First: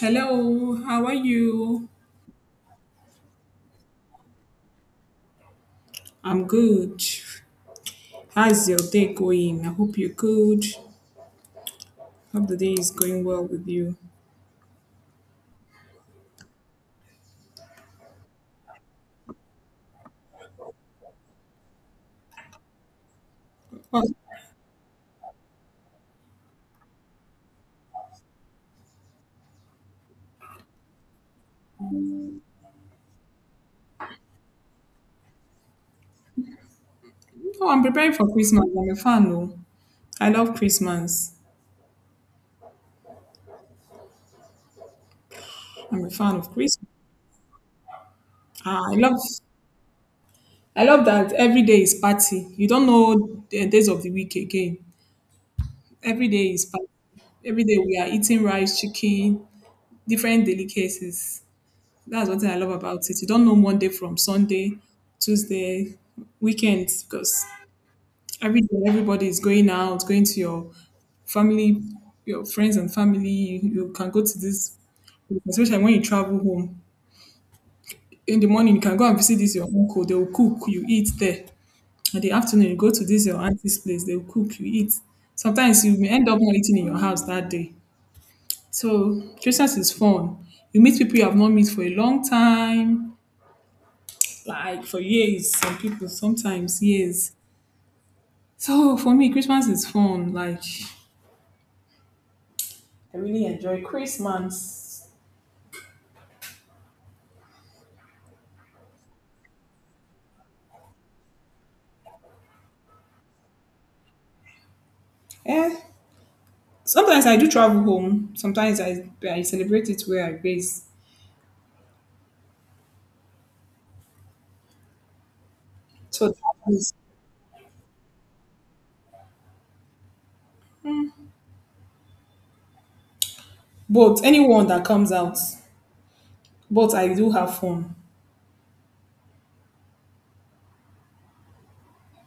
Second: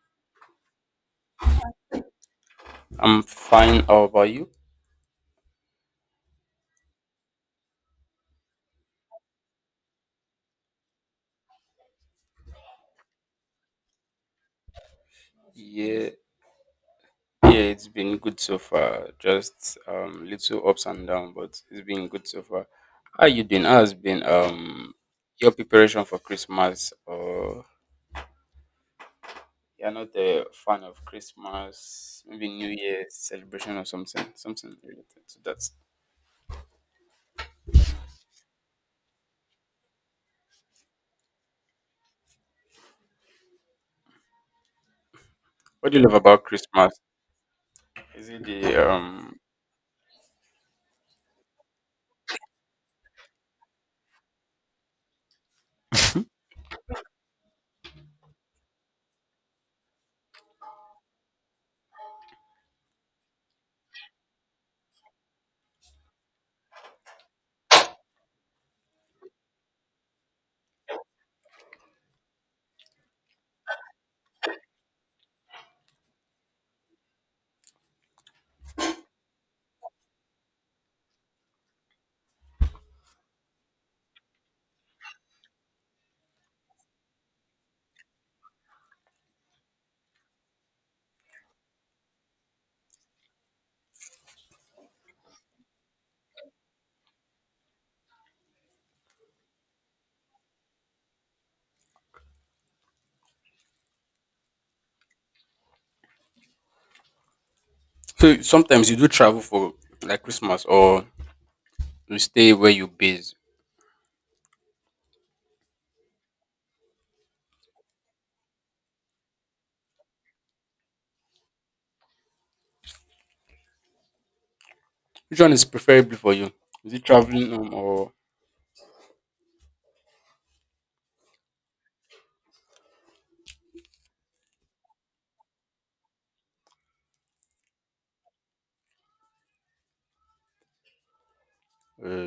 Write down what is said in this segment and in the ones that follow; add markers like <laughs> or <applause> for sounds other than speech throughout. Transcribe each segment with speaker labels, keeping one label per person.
Speaker 1: Hello, how are you?
Speaker 2: I'm fine. How about you?
Speaker 1: I'm good. How's your day going? I hope you're good. Hope the day is going well with you.
Speaker 2: Yeah, yeah, it's been good so far. Just little ups and downs, but it's been good so far. How you doing? How has
Speaker 1: Oh,
Speaker 2: been your preparation for Christmas? Or you're not a fan of Christmas? Maybe New Year celebration or something related to that.
Speaker 1: oh, I'm preparing for Christmas. I'm a fan. Oh. I love Christmas.
Speaker 2: What do you
Speaker 1: I'm a
Speaker 2: love
Speaker 1: fan
Speaker 2: about
Speaker 1: of Christmas.
Speaker 2: Christmas? Is it
Speaker 1: Ah,
Speaker 2: the?
Speaker 1: I love that every day is party. You don't know the days of the week again. Every day is party. Every day we are eating rice, chicken, different delicacies. That's one thing I love about it. You don't know Monday from Sunday, Tuesday, weekends, because every day everybody is going out, going to your family, your friends and family. You can go to this, especially when you travel home. In the morning, you can go and visit this your uncle. They will cook, you eat there. In the afternoon, you go to this your auntie's place. They will cook, you eat. Sometimes you may end up not eating in your house that day. So Christmas is fun. You meet people you have not met for a long time like for years. Some people sometimes years. So for me, Christmas is fun. Like I really enjoy Christmas.
Speaker 2: So sometimes you do travel for like Christmas, or you stay where you base.
Speaker 1: Eh. Sometimes I do travel home. Sometimes I celebrate it where I base.
Speaker 2: Which one is preferable
Speaker 1: So
Speaker 2: for you?
Speaker 1: that
Speaker 2: Is
Speaker 1: is,
Speaker 2: it traveling home or
Speaker 1: but anyone that comes out, but I do have fun.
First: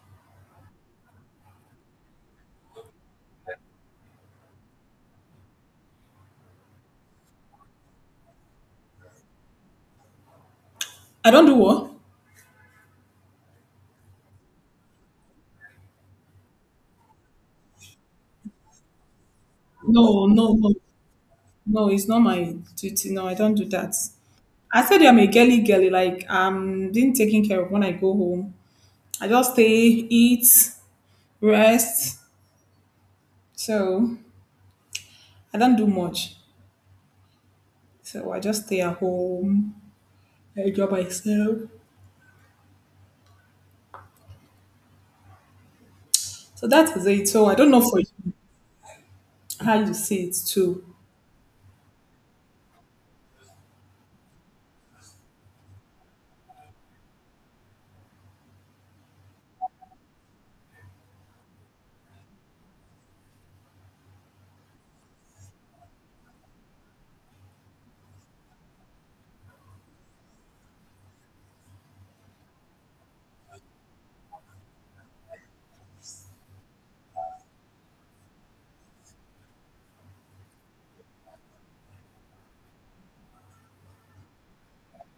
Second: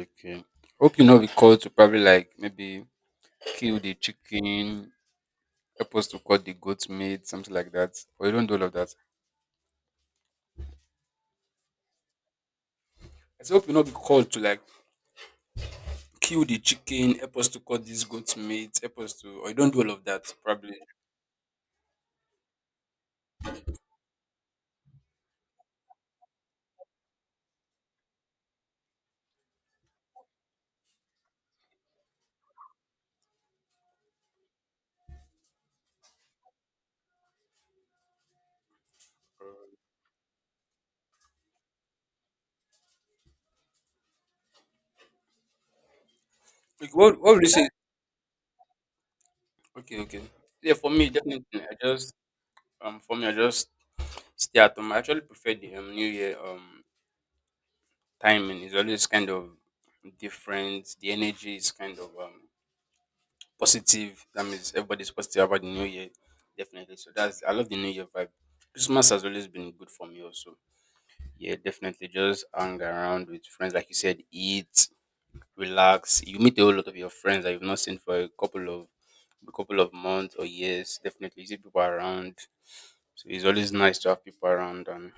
Speaker 2: okay? Hope you know the call to probably like maybe kill the chicken, supposed to cut the goat meat, something like that. Or you don't do all of that.
Speaker 1: I don't do what?
Speaker 2: I said, hope you not be called to like kill the chicken, help us to cut this goat meat, help us to, or you don't do all of that
Speaker 1: No, no, no,
Speaker 2: probably.
Speaker 1: no. It's not my duty. No, I don't do that. I said I'm a girly girly. Like I'm being taken care of when I go home. I just stay, eat, rest, so I don't do much. So I just stay at home, I job myself. So
Speaker 2: Like,
Speaker 1: that is
Speaker 2: what
Speaker 1: it.
Speaker 2: what would
Speaker 1: So
Speaker 2: you
Speaker 1: I
Speaker 2: say?
Speaker 1: don't know for you how you
Speaker 2: Okay, okay.
Speaker 1: see it
Speaker 2: Yeah,
Speaker 1: too.
Speaker 2: for me definitely. I just for me I just stay at home. I actually prefer the New Year timing is always kind of different. The energy is kind of positive. That means everybody's positive about the new year, definitely. So that's I love the new year vibe. Christmas has always been good for me, also. Yeah, definitely. Just hang around with friends, like you said, eat, relax. You meet a whole lot of your friends that you've not seen for a couple of months or years. Definitely, you see people around. So it's always nice to have people around and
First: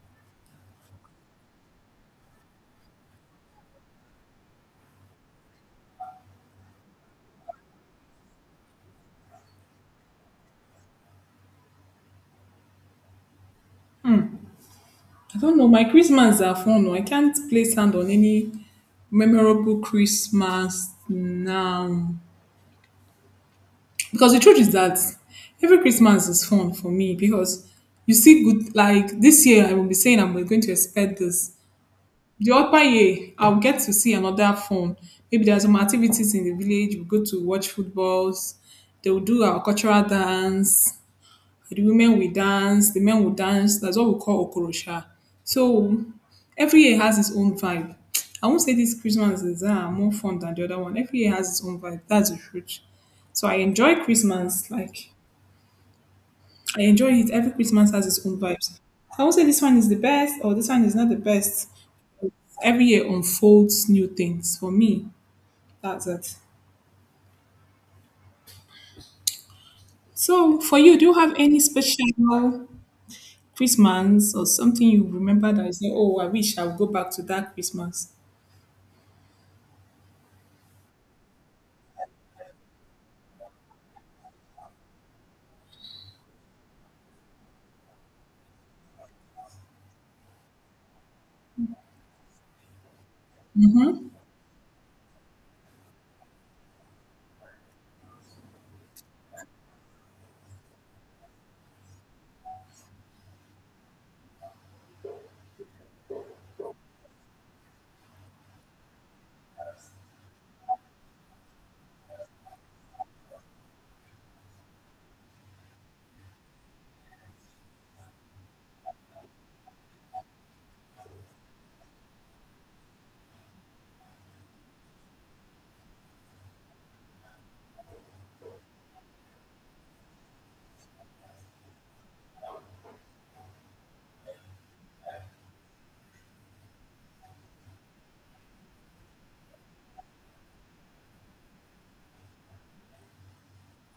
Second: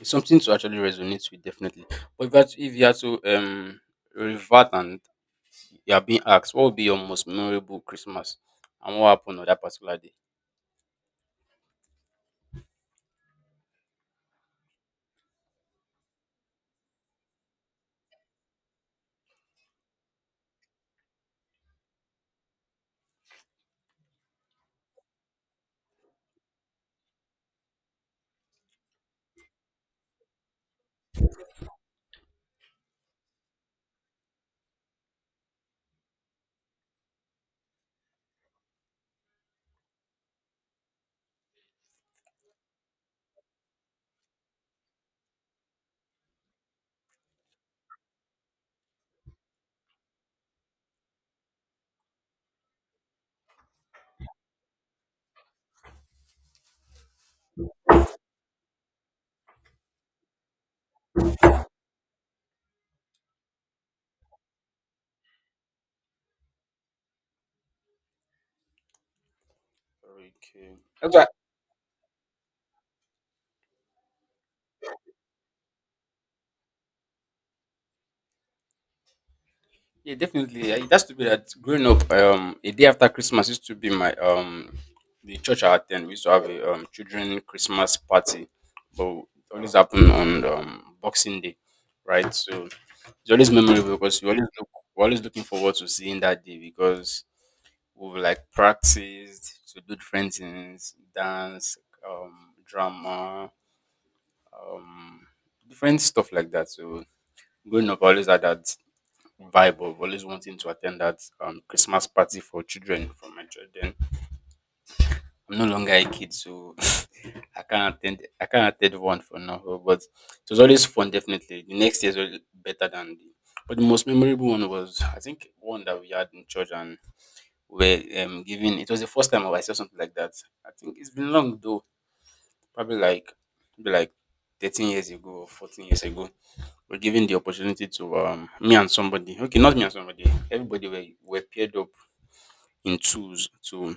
Speaker 2: it's something to actually resonate with definitely. But if you had to revert and you are being asked, what would be your most memorable Christmas and what happened on that particular day?
Speaker 1: I don't know. My Christmas are fun. Oh. I can't place hand on any memorable Christmas now. Because the truth is that every Christmas is fun for me because you see good like this year I will be saying I'm going to expect this. The upper year, I'll get to see another fun. Maybe there are some activities in the village. We go to watch footballs. They will do our cultural dance. The women will dance. The men will dance. That's what we call okorosha. So every year has its own vibe. I won't say this Christmas is more fun than the other one. Every year has its own vibe. That's the truth. So I enjoy Christmas. Like I enjoy it. Every Christmas has its own vibes. I won't say this one is the best or this one is not the best every year unfolds new things for me. That's it. So,
Speaker 2: Okay.
Speaker 1: for you, do you
Speaker 2: Okay.
Speaker 1: have any special Christmas or something you remember that you say, "Oh, I wish I'll go back to that Christmas"?
Speaker 2: Yeah, definitely. It has to be that growing up, a day after Christmas used to be my the church I attend. We used to have a children Christmas party, but it always happened on Boxing Day, right? So it's always memorable because you always look we're always looking forward to seeing that day because we've like practiced to do different things, dance, drama, um, different stuff like that. So growing up, I always had that vibe of always wanting to attend that Christmas party for children from my church. Then I'm no longer a kid, so <laughs> I can't attend. I can't attend one for now. But it was always fun. Definitely, the next year is always better than the. But the most memorable one was I think one that we had in church and were given it was the first time I saw something like that. I think it's been long though, probably like 13 years ago or 14 years ago. We're given the opportunity to me and somebody. Okay, not me and somebody. Everybody were paired up in twos to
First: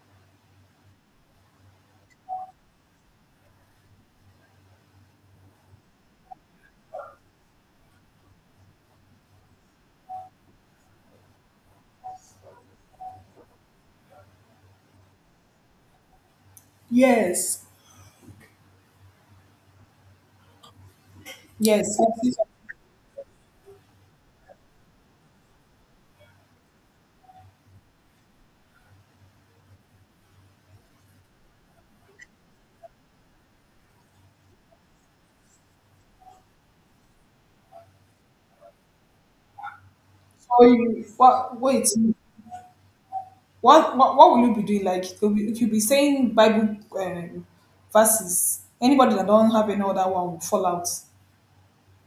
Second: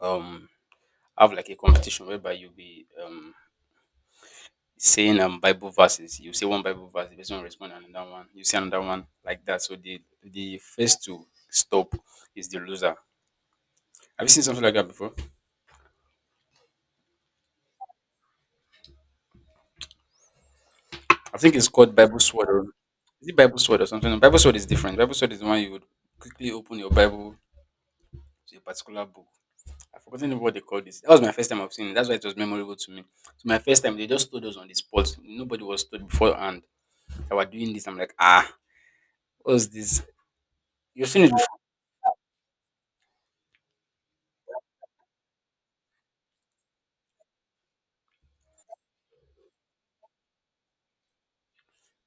Speaker 2: um have like a competition whereby you'll be saying Bible verses. You say one Bible verse, the person will respond and another one. You say another one like that. So the first to stop is the loser. Have you seen something like that before?
Speaker 1: Yes.
Speaker 2: I think it's called
Speaker 1: Yes. That
Speaker 2: Bible
Speaker 1: is
Speaker 2: Sword. Is it Bible Sword or something? No, Bible Sword is different. Bible Sword is the one you would quickly open your Bible to a particular book. I've forgotten what they call this. That was my first time I've seen it. That's why it was memorable to me. So my first time, they just told us on the spot. Nobody was told beforehand that we're doing this. I'm like, ah, what's this?
Speaker 1: for you.
Speaker 2: You've seen it.
Speaker 1: What? Wait. What? What? What will you be doing? Like, you'll be saying Bible verses. Anybody that don't have any other one will fall out.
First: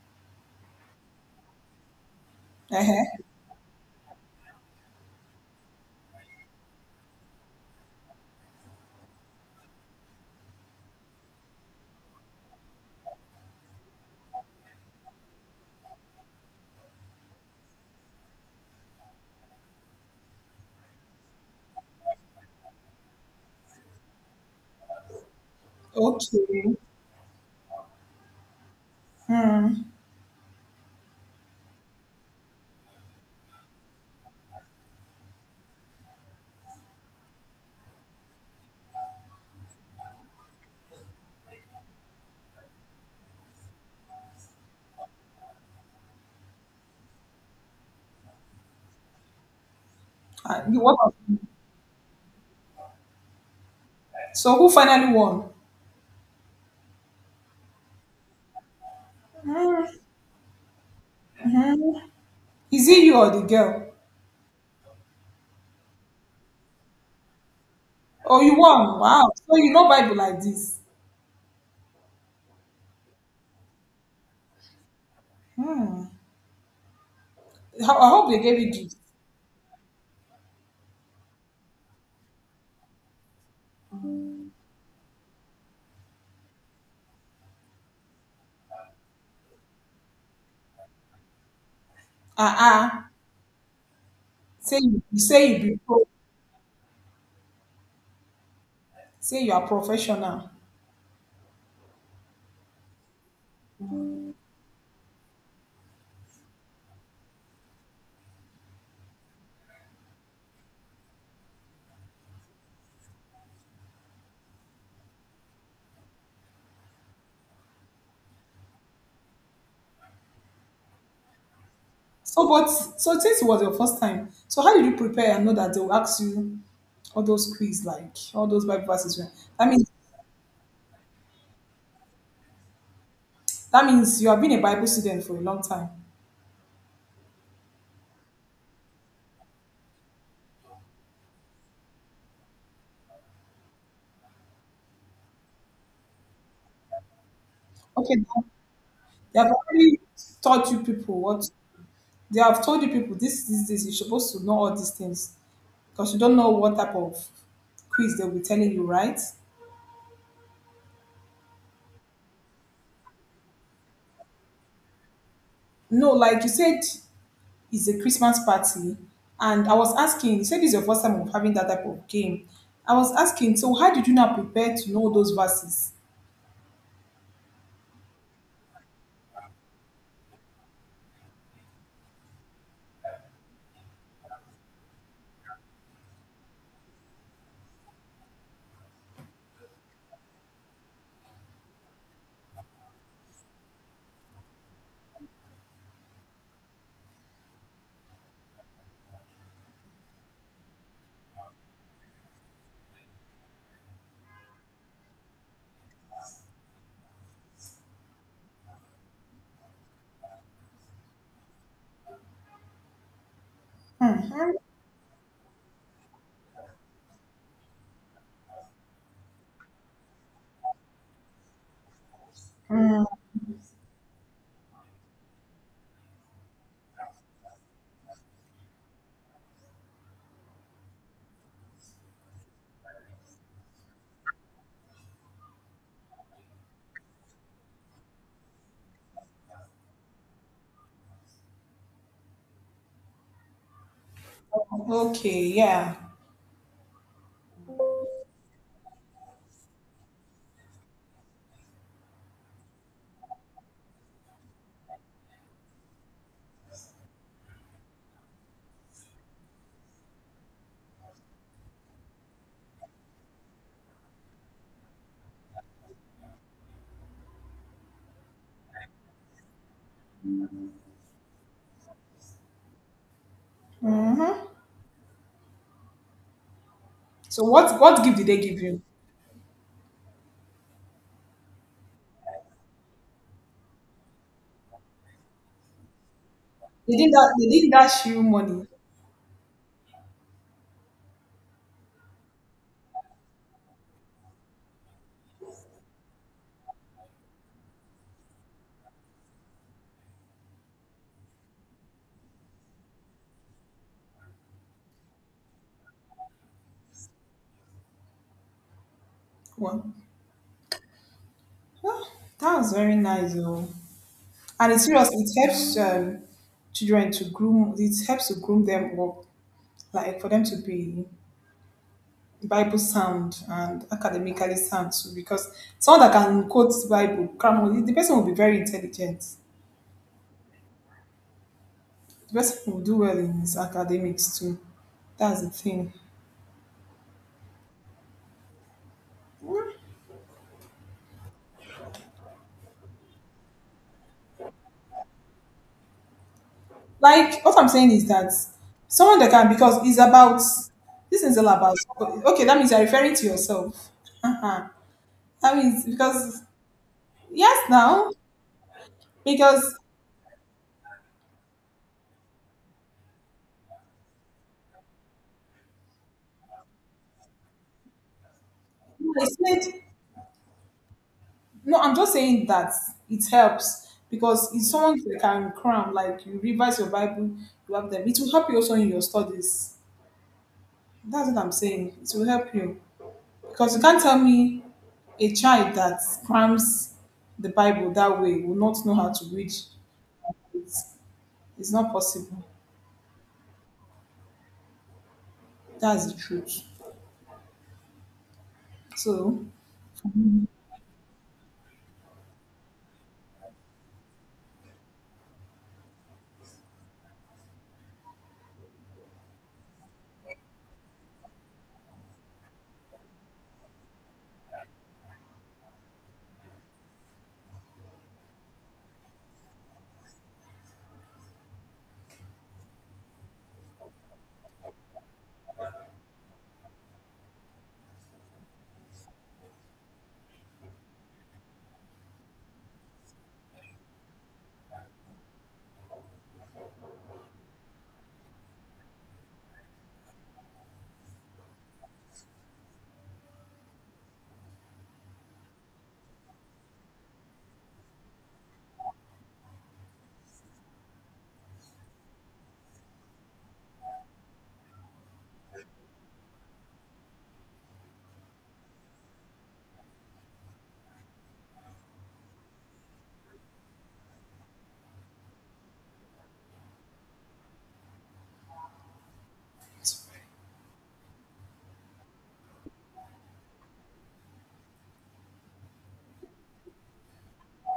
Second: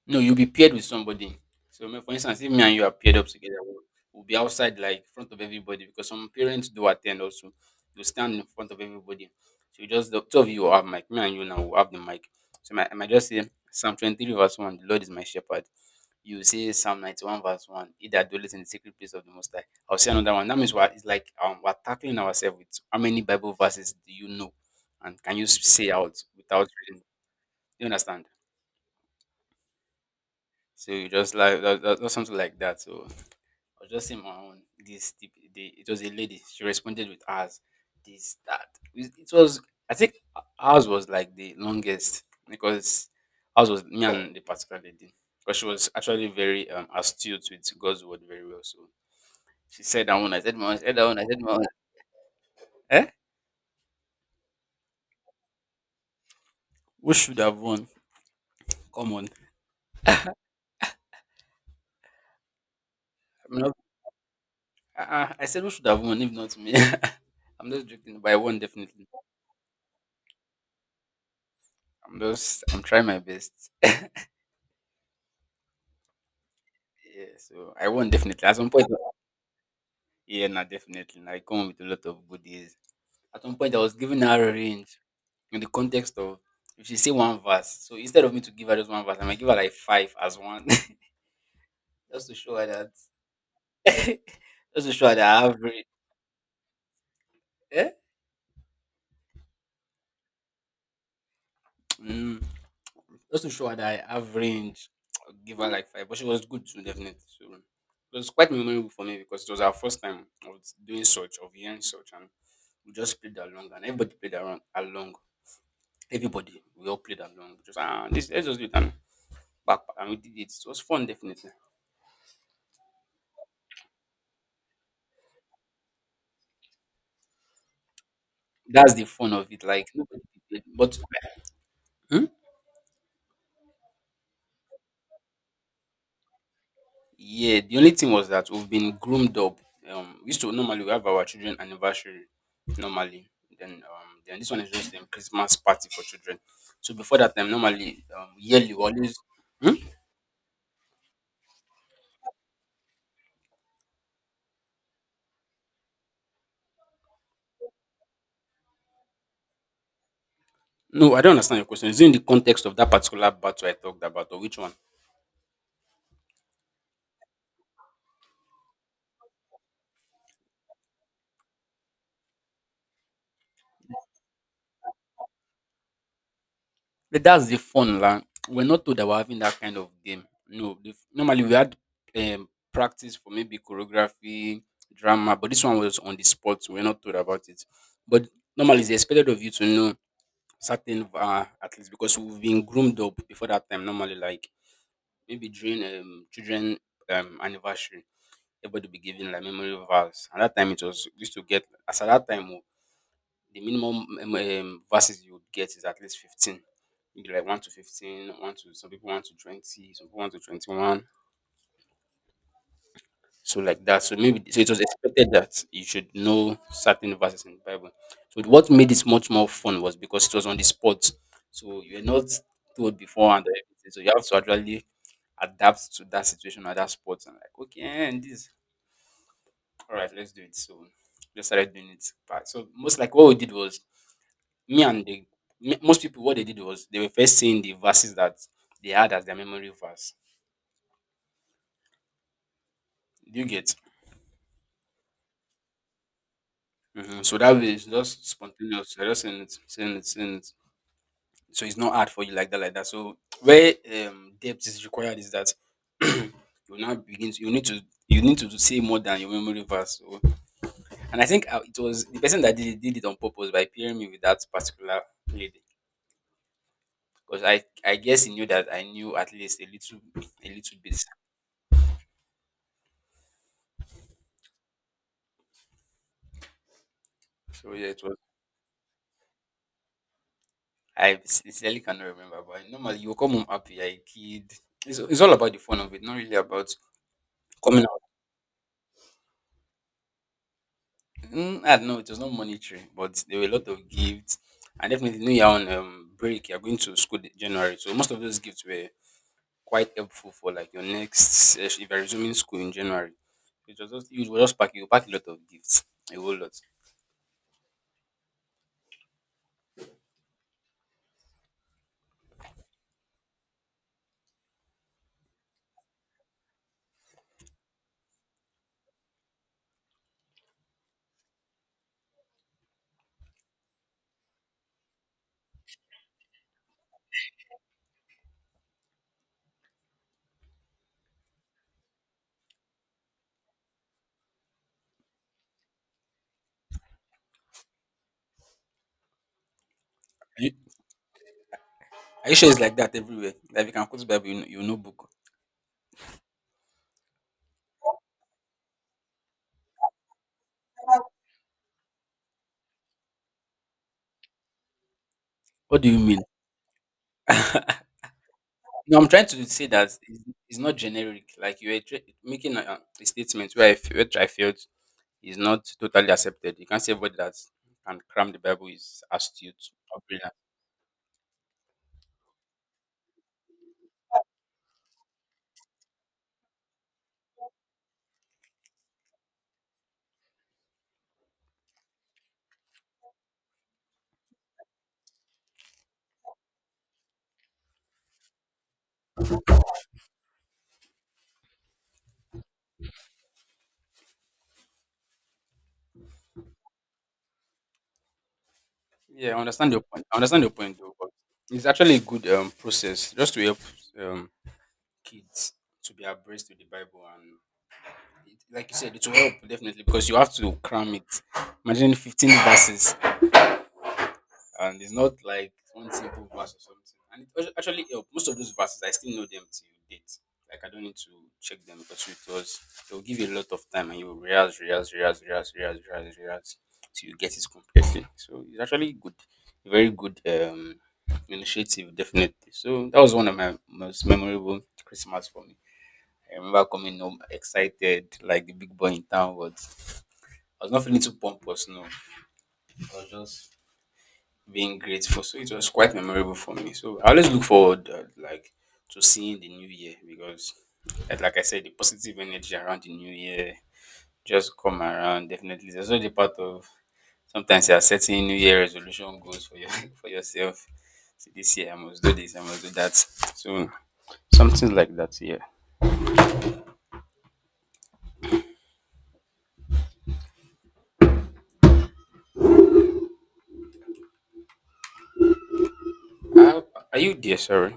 Speaker 2: No, you'll be paired with somebody. So, for instance, if me and you are
Speaker 1: Uh-huh.
Speaker 2: paired up together, we'll be outside, like, front of everybody, because some parents do attend also. They'll stand in front of everybody. So, you just, the two of you will have mic. Me and you now will have the mic. So, my, I might just say, Psalm 23, verse 1, the Lord is my shepherd. You will say Psalm 91, verse 1, he that dwelleth in the secret place of the Most High. I'll say another one. That means what it's like we're tackling ourselves with how many Bible verses do you know? And can you say out without
Speaker 1: Okay.
Speaker 2: reading? Do you understand? So you just like that's something like that. So I was just saying my own. This tip, the, it was a lady. She responded with ours. This that it was. I think ours was like the longest because ours was me and the particular lady because she was actually very astute with God's word very well. So she said that one. I said my own.
Speaker 1: And
Speaker 2: I
Speaker 1: you-
Speaker 2: said
Speaker 1: what?
Speaker 2: that one. I said my own. Eh?
Speaker 1: So who finally won?
Speaker 2: Who should have won? Come on.
Speaker 1: Hmm. Is it you or the
Speaker 2: I'm not,
Speaker 1: girl?
Speaker 2: I said who should have won if not me. <laughs> I'm just joking, but I
Speaker 1: Oh, you
Speaker 2: won
Speaker 1: won.
Speaker 2: definitely.
Speaker 1: Wow. So you know Bible like this.
Speaker 2: I'm trying my best.
Speaker 1: Hmm.
Speaker 2: Yeah, so I
Speaker 1: I
Speaker 2: won
Speaker 1: I hope they
Speaker 2: definitely. At
Speaker 1: gave
Speaker 2: some
Speaker 1: you
Speaker 2: point,
Speaker 1: gift.
Speaker 2: yeah, nah, definitely. Nah, I come with a lot of goodies. At one point, I was giving her a range in the context of if she say one verse. So instead of me to give her just one verse, I might give her like five as one, <laughs> just to show
Speaker 1: Ah,
Speaker 2: her that,
Speaker 1: uh,
Speaker 2: <laughs>
Speaker 1: Say
Speaker 2: just to
Speaker 1: you
Speaker 2: show her
Speaker 1: you
Speaker 2: that
Speaker 1: say
Speaker 2: I
Speaker 1: you
Speaker 2: have
Speaker 1: be
Speaker 2: range.
Speaker 1: pro.
Speaker 2: Eh?
Speaker 1: Say you are professional.
Speaker 2: Mm. Just to show her that I have range. I'll give her like five, but she was good too, definitely. So it was quite memorable for me because it was our first time of doing such, of hearing such, and we just played along, and everybody played around along. Everybody, we all played along. Just ah, this, let's just do it and back, and we did it. It was fun, definitely.
Speaker 1: So, but so since it was your first time, so how did you prepare and know that they will ask you all those quiz, like all those Bible
Speaker 2: That's the
Speaker 1: verses? Well?
Speaker 2: fun of it.
Speaker 1: That
Speaker 2: Like
Speaker 1: means
Speaker 2: nobody, did it, but Hmm?
Speaker 1: that means you have been a Bible student for a long time.
Speaker 2: Yeah, the only thing was that we've been groomed up. We used to normally we have our children anniversary normally. Then this one is just a Christmas party for children. So before that time, normally
Speaker 1: Okay, now,
Speaker 2: yearly we always.
Speaker 1: they have
Speaker 2: Hmm?
Speaker 1: already taught you people what they have told you people. This, this, this. You're supposed to know all these things. Because you don't know what type of quiz they'll be telling you, right?
Speaker 2: No, I don't understand your question. Is it in the context of that particular battle I talked about, or which one?
Speaker 1: No, like you said, it's a Christmas party, and I was asking. You said this is your first time of having that type of game. I was asking, so how did you now prepare to know those verses?
Speaker 2: But that's the fun, la. We're not told that we're having that kind of game. No, the, normally we had practice for maybe choreography, drama, but this one was on the spot. So we're not told about it. But normally it's expected of you to know certain, at least because we've been groomed up before that time. Normally, like maybe during children anniversary, everybody be given like memory vows. At that time, it was used to get as at that time the minimum verses you would get is at least 15, maybe like 1 to 15, one to some people 1 to 20, some people 1 to 21, so like that. So maybe so it was expected that you should know certain verses in the Bible. So what made it much more fun was because it was on the spot. So you're not told before and everything. So you have to actually adapt to that situation at that spot and like, okay, and this all right, let's do it. So just started doing it. But so most like what we did was me and the most people what they did was they were first saying the verses that they had as their memory verse. Do you get?
Speaker 1: Okay, yeah.
Speaker 2: Hmm. So that way it's just spontaneous. You're just saying saying it. So it's not hard for you like that. So where depth is required is that <clears throat> you now begin to you need to say more than your memory verse. So, and I think it was the person that did it on purpose by pairing me with that particular lady. Because I guess he knew that I knew at least a little bit.
Speaker 1: So
Speaker 2: So
Speaker 1: what
Speaker 2: yeah, it
Speaker 1: what
Speaker 2: was
Speaker 1: gift did they give you?
Speaker 2: I sincerely cannot remember, but normally you will come home happy, you kid. It's all about the fun of it, not really about
Speaker 1: They didn't
Speaker 2: coming out.
Speaker 1: dash you money.
Speaker 2: Mm, I don't know, it was not monetary, but there were a lot of gifts. And definitely, you know, you're on break, you're going to school in January. So most of those gifts were quite helpful for like your next, if you're resuming school in January. It was just, you pack a lot of gifts, a whole lot.
Speaker 1: Well, well, that was very nice, though. And it's serious. It helps children to groom. It helps to groom them up, like for them to be Bible sound and academically sound too, because someone that can quote Bible, grammar, the person will be very intelligent. The person will do well in his academics too. That's the thing.
Speaker 2: Are you, are you sure it's like that everywhere? Like if you can quote Bible, you know book.
Speaker 1: Like what I'm saying is that someone that can because it's about this is all about okay, that means you're referring to yourself. Uh-huh. That
Speaker 2: What
Speaker 1: means
Speaker 2: do you mean?
Speaker 1: because yes
Speaker 2: <laughs>
Speaker 1: now
Speaker 2: No, I'm trying to say
Speaker 1: because
Speaker 2: that it's not generic. Like you were making a statement where which I felt is not totally accepted. You can't say everybody that can cram the Bible is
Speaker 1: I said
Speaker 2: astute or brilliant.
Speaker 1: no, I'm just saying that it helps because it's someone that can cram, like you revise your Bible, you have them. It will help you also in your studies. That's what I'm saying. It will help you. Because you can't tell me a child that crams the Bible that way will not know how to read. It's, it's not possible. That's the truth.
Speaker 2: Yeah, I
Speaker 1: So
Speaker 2: understand your point. I understand your point though, but it's actually a good process just to help um, kids to be abreast with the Bible and it, like you said, it will help definitely because you have to cram it. Imagine 15 verses. And it's not like one simple verse or something. And it actually helped. Most of those verses I still know them till date. Like I don't need to check them because it was they'll give you a lot of time and you will rehearse, rehearse, rehearse, rehearse, rehearse, rehearse, rehearse till you get it completely. So it's actually good, a very good initiative, definitely. So that was one of my most memorable Christmas for me. I remember coming home excited, like the big boy in town was. I was not feeling too pompous, no. I was just being grateful. So it was quite memorable for me. So I always look forward like to seeing the new year because like I said, the positive energy around the new year just come around definitely. There's also the part of sometimes you are setting new year resolution goals for your <laughs> for yourself. See this year I must do this, I must do that. So something like that, yeah. Uh, are you there, sorry?